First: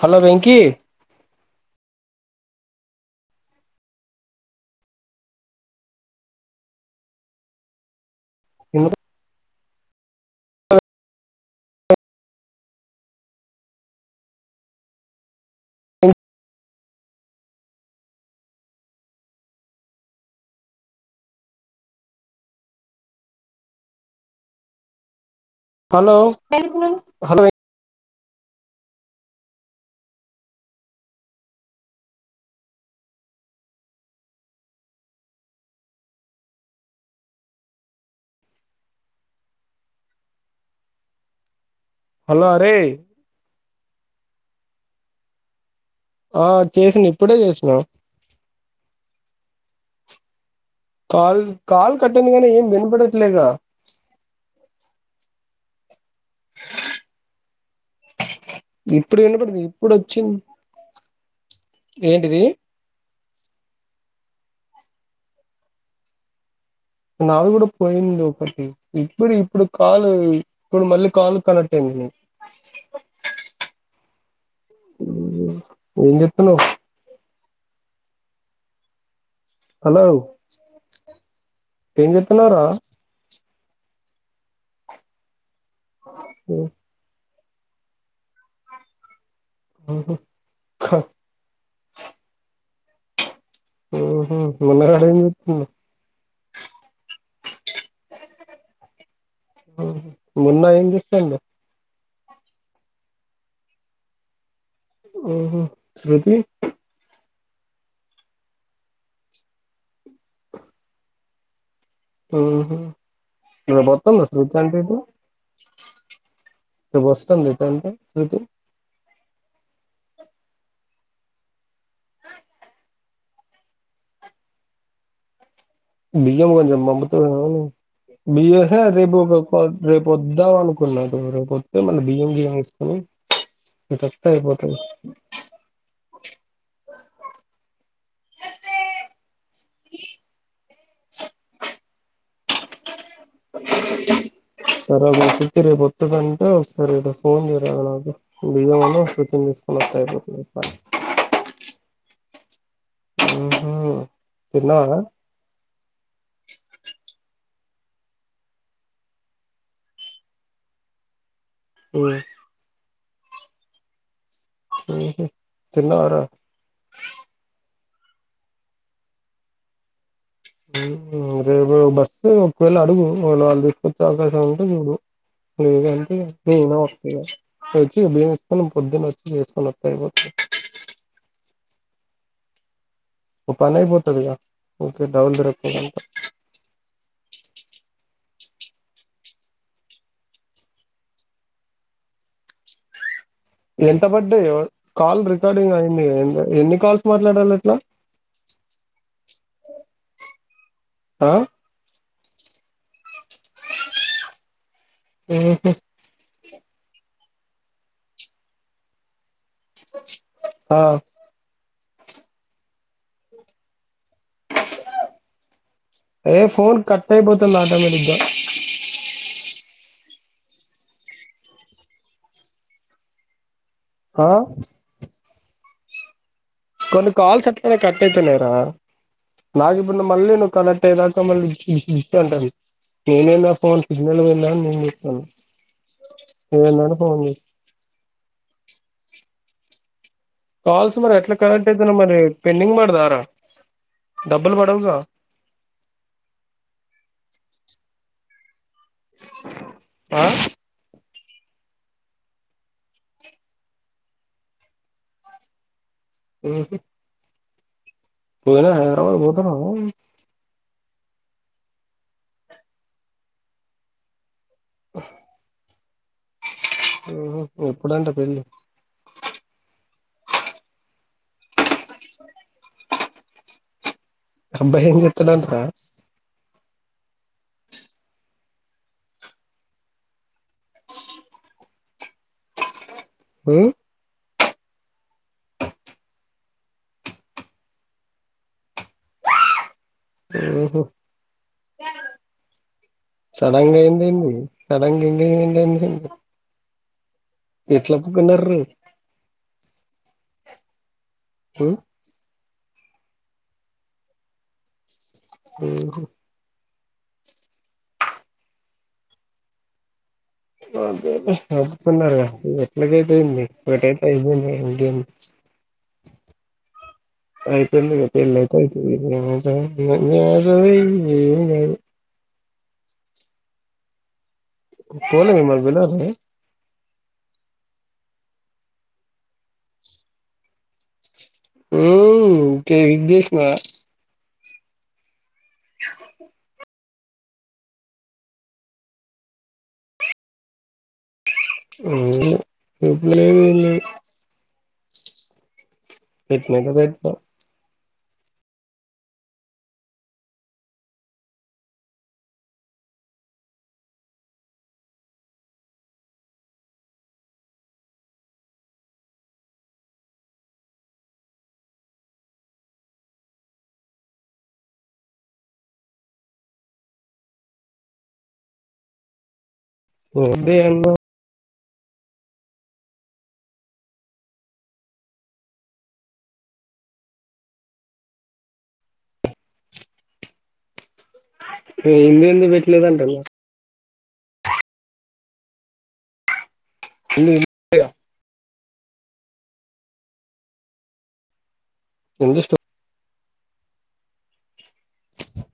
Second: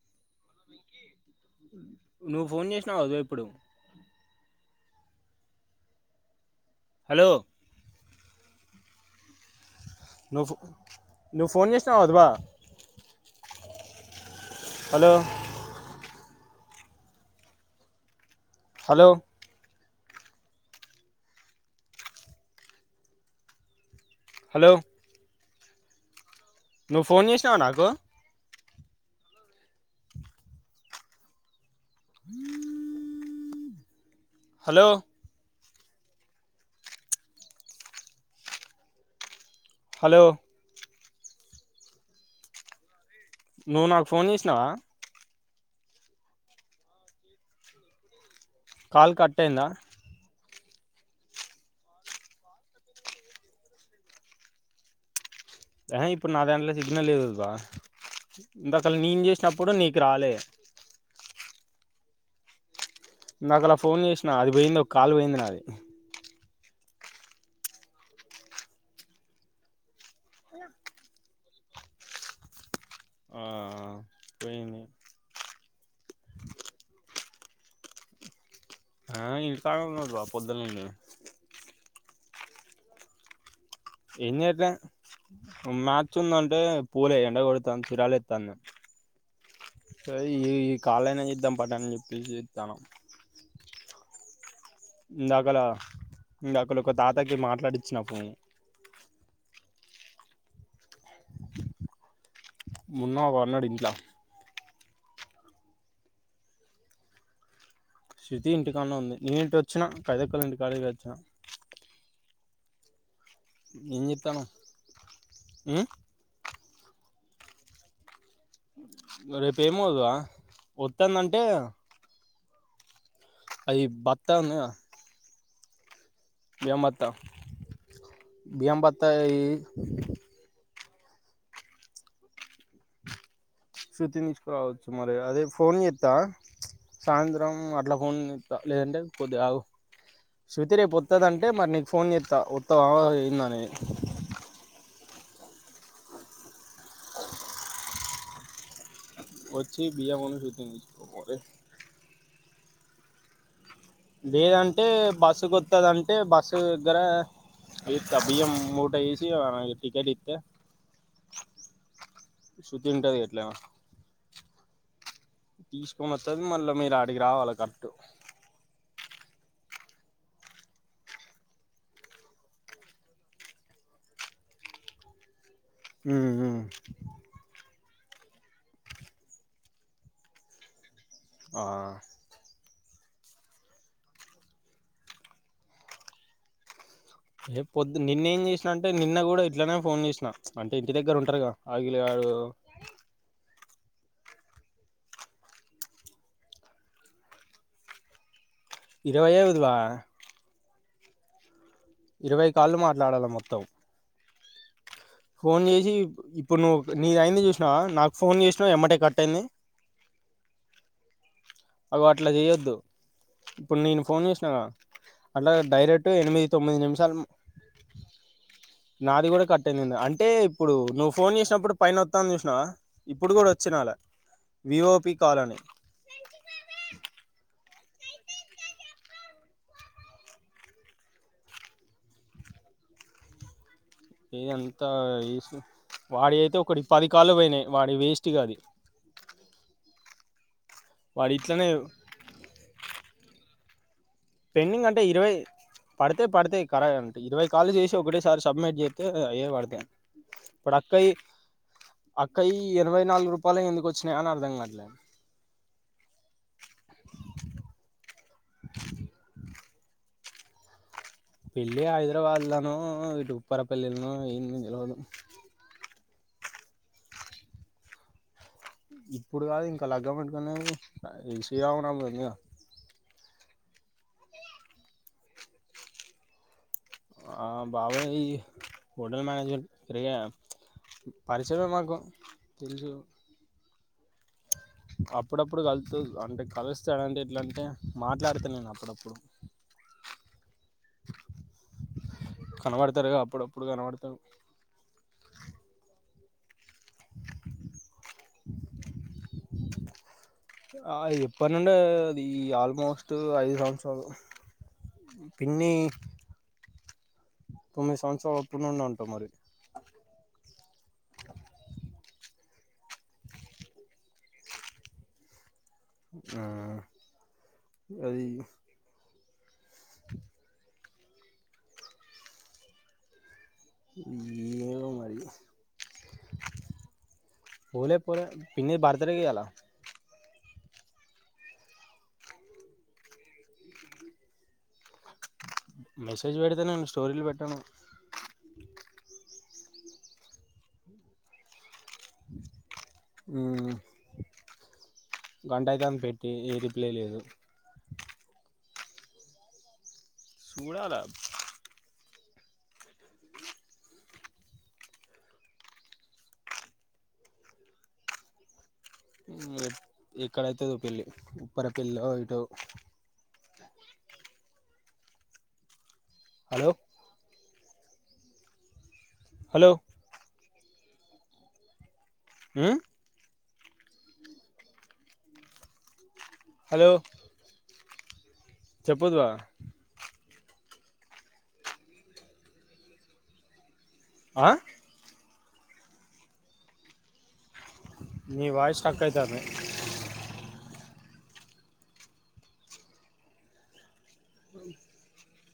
Hello Venky నువ్వు phone చేసినావు కదా ఇప్పుడు హలో ఇని నువ్వు నువ్వు ఫోన్ చేసినావు [unintelligible] హలో హలో హలో హలో నువ్వు ఫోన్ హలో చేసినావా నాకు హ హలో హలో హలో అరే నువ్వు నాకు ఫోన్ చేసినవా ఆ చేసినా ఇప్పుడే చేసినా కాలు కట్ అయిందా కాల్ కట్ అయింది కానీ ఏం వినపడట్లేదు గా ఆహా ఇప్పుడు నాదాంలో సిగ్నల్ లేదు బ ఇంకా అసలు ఇప్పుడు నేను వినపడింది చేసినప్పుడు ఇప్పుడు నీకు రాలే వచ్చింది ఏంటిది ఇందాకల ఫోన్ చేసిన అది పోయింది ఒక కాల్ పోయింది నాది నాది కూడా పోయింది ఒకటి ఇప్పుడు ఇప్పుడు కాలు ఇప్పుడు మళ్ళీ కాల్ కనెక్ట్ అయింది ఆ పోయింది ఏం చెతుతున్నారు హలో [unintelligible] పొద్దుల తిన్నర ఏం చేయట్లే మ్యాచ్ ఉంది అంటే పోలే ఎండ కో [unintelligible] ఏతన్నం సరీ ఈ కాళైనా చేద్దాం పట్ట అని చెప్పేసి చేతనం మొన్న ఇందాకల [unintelligible] ఇందాకల ఒక తాతకి మాట్లాడిచ్చిన ఫోను మున్న ఏం చేస్తాండు మున్న వన్నడు ఇంట్ల ఓహో శృతి శృతి ఇంటికాన్న ఉంది నేను ఇంటి వచ్చినా కైదక్కల ఇంటికాడి వచ్చిన ఉహు ఏం మాట్లాడుతుందా చేత్తన్నావ్ శృతి అంతోటి ఉమ్ ఇ వస్తుంది ఇటంటే శృతి రేపు ఏమో ఇగ వస్తుందంటే అది బత్త ఉన్నాది గా బియ్యం కొంచెం పంపుతావా బియ్య బియ్యం రేపు బత్తాయి రేపు ద వా వద్దామని న్నటురకపోతే మన బియ్యం గియం ఏసుకొని శుృతి తీసుకురావచ్చు మరి అదే ఫోన్ చెత్తా సాయంత్రం అట్లా ఫోన్ చేత్త లేదంటే కొద్ది ఆగు వత్తే రేపు వత్తడంటే మరి నీకు ఫోన్ చేత్త వత్తావ అయిందనే [unintelligible] రేపు వత్తదంటే సరే ఫోను చేయాలి వచ్చి బియ్యం ఉన్ను శృతిని [unintelligible] తీసుకుపో మరి [unintelligible] ఉ లేదంటే బస్సు కొత్తదంటే బస్సు దగ్గర అది త బియ్యము మూట ఏసి అ టికెట్ ఇత్తే ఉ ఉంటాది గిట్ల ఊహూ తిన్నావా తీసుకొని రా వస్తుంది మళ్ళీ మీరు అడికి రావాలి క ఉ రేపు బస్సు ఒకవేళ అడుగు వాళ్ళు వాళ్ళు తీసుకొచ్చే అవకాశం ఉంటే చూడు లేదంటే నేనే వస్త ఇగా పైకి నేను ఎత్తుకోలేను పొద్దున వచ్చి ఎత్తుకొనెత్తే అయిపోతది ఆ ఒ పనయిపోతదిగా ఓకే డౌల్ దర ఏ పొద్దు నిన్న ఏం అంటే నిన్న కూడా ఇట్లనే ఫోన్ చేసిన అంటే ఇంటి దగ్గర ఉంటారుగా ఆగిలి గారు ఎంత పడ్డయి కాల్ రికార్డింగ్ అయింది ఎన్ని కాల్స్ మాట్లాడాలి ఇట్లా ఇరవై అవుదువా ఆ ఇరవై కాళ్ళు మాట్లాడాలి మొత్తం ఫోన్ ఉహు చేసి ఇప్పుడు నువ్వు నీది అయింది చూసినవ నాకు ఫోన్ చేసినవ్ ఎమ్మటే కట్టయింది ఆ అవి అట్లా చేయొద్దు ఇప్పుడు నేను ఫోన్ చేస్ ఆ అంటే డైరెక్ట్ ఏ ఎనిమిది తొమ్మిది ఫోన్ కట్ నిమిషాలు అయిపోతుంది ఆటోమేటిక్గా నాది కూడా కట్ అయింది అంటే ఇప్పుడు నువ్వు ఫోన్ చేసినప్పుడు పైన వత్తాంది చూసినావా ఇప్పుడు కూడా చ్చనాల ఆ విఓపి కాల్ అని కొన్ని కాల్స్ అట్లనే కట్టయితున్నాయి రా నాకు ఇప్పుడు మళ్ళీ నువ్వు కనెక్ట్ అయేదాకా మళ్ళీ ఇ అంటాను నేనేందో ఫోన్ సిగ్నల్ పోయిందా అని నేను ఇదంతా చూస్తాను వాడి అయితే ఒకటి నువ్వేందని పది ఫోన్ కాలు చేస్ పోయినాయి వాడి వేస్ట్గా అది కాల్స్ మరి వాడు ఎట్లా ఇట్లనే కనెక్ట్ అయితన్నాయి మరి పెండింగ్ పడదా రా పెండింగ్ అంటే ఇరవై పడితే పడితే కర అంటే ఇరవై కాలు చేసి ఒకటేసారి సబ్మిట్ ఎత్తో ఏ వాడత ఆ ఇప్పుడు అక్కయి అక్కయి ఎనవై నాలుగు రూపాయల ఎందుకు వచ్చినాయి అని అర్ధం కాట్లే ఉ పోనా హైదరాబాద్ కి పోతన్నావ పెళ్ళి హైదరాబాద్లోనో ఇటు ఉప్పరపల్లినో ఏం తెలవదు ఉహు ఎప్పుడంట పెళ్లి ఇప్పుడు కాదు ఇంకా లగ్గ పెట్టుకునేది శ్రీరామునవమి గా అబ్బాయి ఏం చెత్తండు అంట రా ఆ బాబు ఈ హోటల్ మనేేజ్మెంట్ తిరిగ పరిచయం మాకు తెలుసు ఉ అప్పుడప్పుడు కలుతూ అంటే కలిస్తాడంటే ఎట్లా అంటే మాట్లాడత నేను అప్పుడప్పుడు ఉహు కనవడు సడన్ గా అయింది ఏంది సడన్ గా ఎంగేజ్మెంట్ ఏంది ఎట్లా ఒప్పుకున్నారు ఆ ఎప్పడినుండో అది ఆల్మోస్ట్ ఐదు సంవత్సరాలు పిన్ని ఉహు తొమ్మిది సంవత్సరాల అప్పుడి నుండి అంట మరి అదేలే ఒప్పుకున్నరుగా ఎట్లగాయితే ఏంది ఒకటైతే అయిపోయింది ఇంకేంది ఆ అయిపోయిందిగా పెళ్లయితే అయితది [unintelligible] [unintelligible] ఉ పోలే మిమ్మల్ని పిలవలే పోలే పోలే పిన్ని బర్తుడే ఈయాల హుమ్ కే విష్ చేసినవా మెసేజ్ వెడుత నేను స్టోరీలు పెట్టను [unintelligible] గంట అయితాంది పెట్టి ఏ పెట్టినయితే రిప్లై లేదు పెట్టిన చూడాలా ఎక్కడైతదో పెళ్లి ఉప్పరపెల్లో ఇటో హలో హలో ఓరినియమ్మ ఉ హలో చెప్పుద్వా ఏంది ఏంది పెట్టలేదు అంటున్న ఆ [inaudible] గా నీ వాయిస్ స్ట్రక్ అయితాంది ఏంది స్ట్ర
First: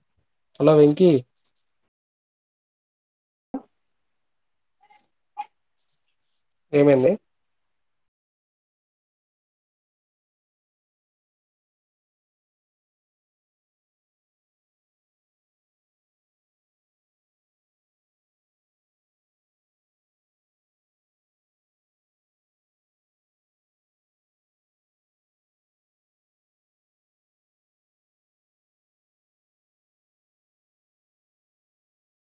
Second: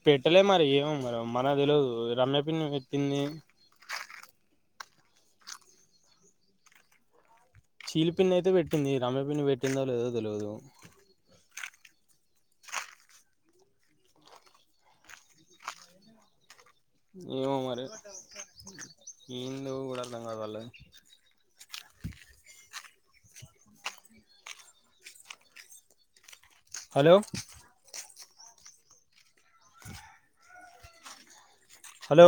పెట్టలే మరి అలో ఏమో వెంకీ మరి మనకు తెలువదు రమ్య పిన్ని పెట్టింది. ఏమైంది చీల్ పిన్ని అయితే పెట్టింది, రమ్య పిన్ని పెట్టిందో లేదో తెలువదు. ఏమో మరి ఏందో కూడా అర్థం కాదు వాళ్ళది. Hello hello